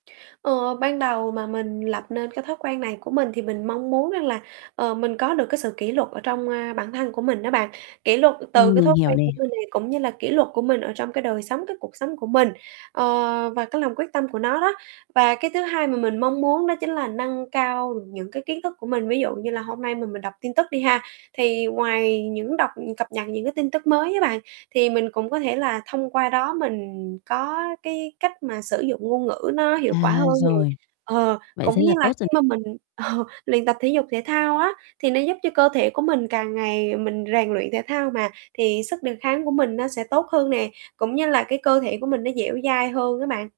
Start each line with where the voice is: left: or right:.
right: Ờ, ban đầu mà mình lập nên cái thói quen này của mình thì mình mong muốn rằng là, ờ, mình có được cái sự kỷ luật ở trong, ơ, bản thân của mình đó bạn, kỷ luật từ
left: Ừm,
right: cái
left: mình
right: thói
left: hiểu
right: quen
left: nè.
right: của mình này, cũng như là kỷ luật của mình ở trong cái đời sống, cái cuộc sống của mình, ờ, và cái lòng quyết tâm của nó đó. Và cái thứ hai mà mình mong muốn đó chính là nâng cao những cái kiến thức của mình, ví dụ như là hôm nay mà mình đọc tin tức đi ha, thì ngoài những đọc, cập nhật những cái tin tức mới á bạn, thì mình cũng có thể là thông qua đó mình có cái cách mà sử dụng ngôn ngữ nó
left: À,
right: hiệu quả hơn nè.
left: rồi.
right: Ờ,
left: Vậy thế
right: cũng như
left: là
right: là
left: tốt
right: khi
left: rồi.
right: mà mình, ờ, luyện tập thể dục thể thao á thì nó giúp cho cơ thể của mình càng ngày mình rèn luyện thể thao mà, thì sức đề kháng của mình nó sẽ tốt hơn nè, cũng như là cái cơ thể của mình nó dẻo dai hơn á bạn.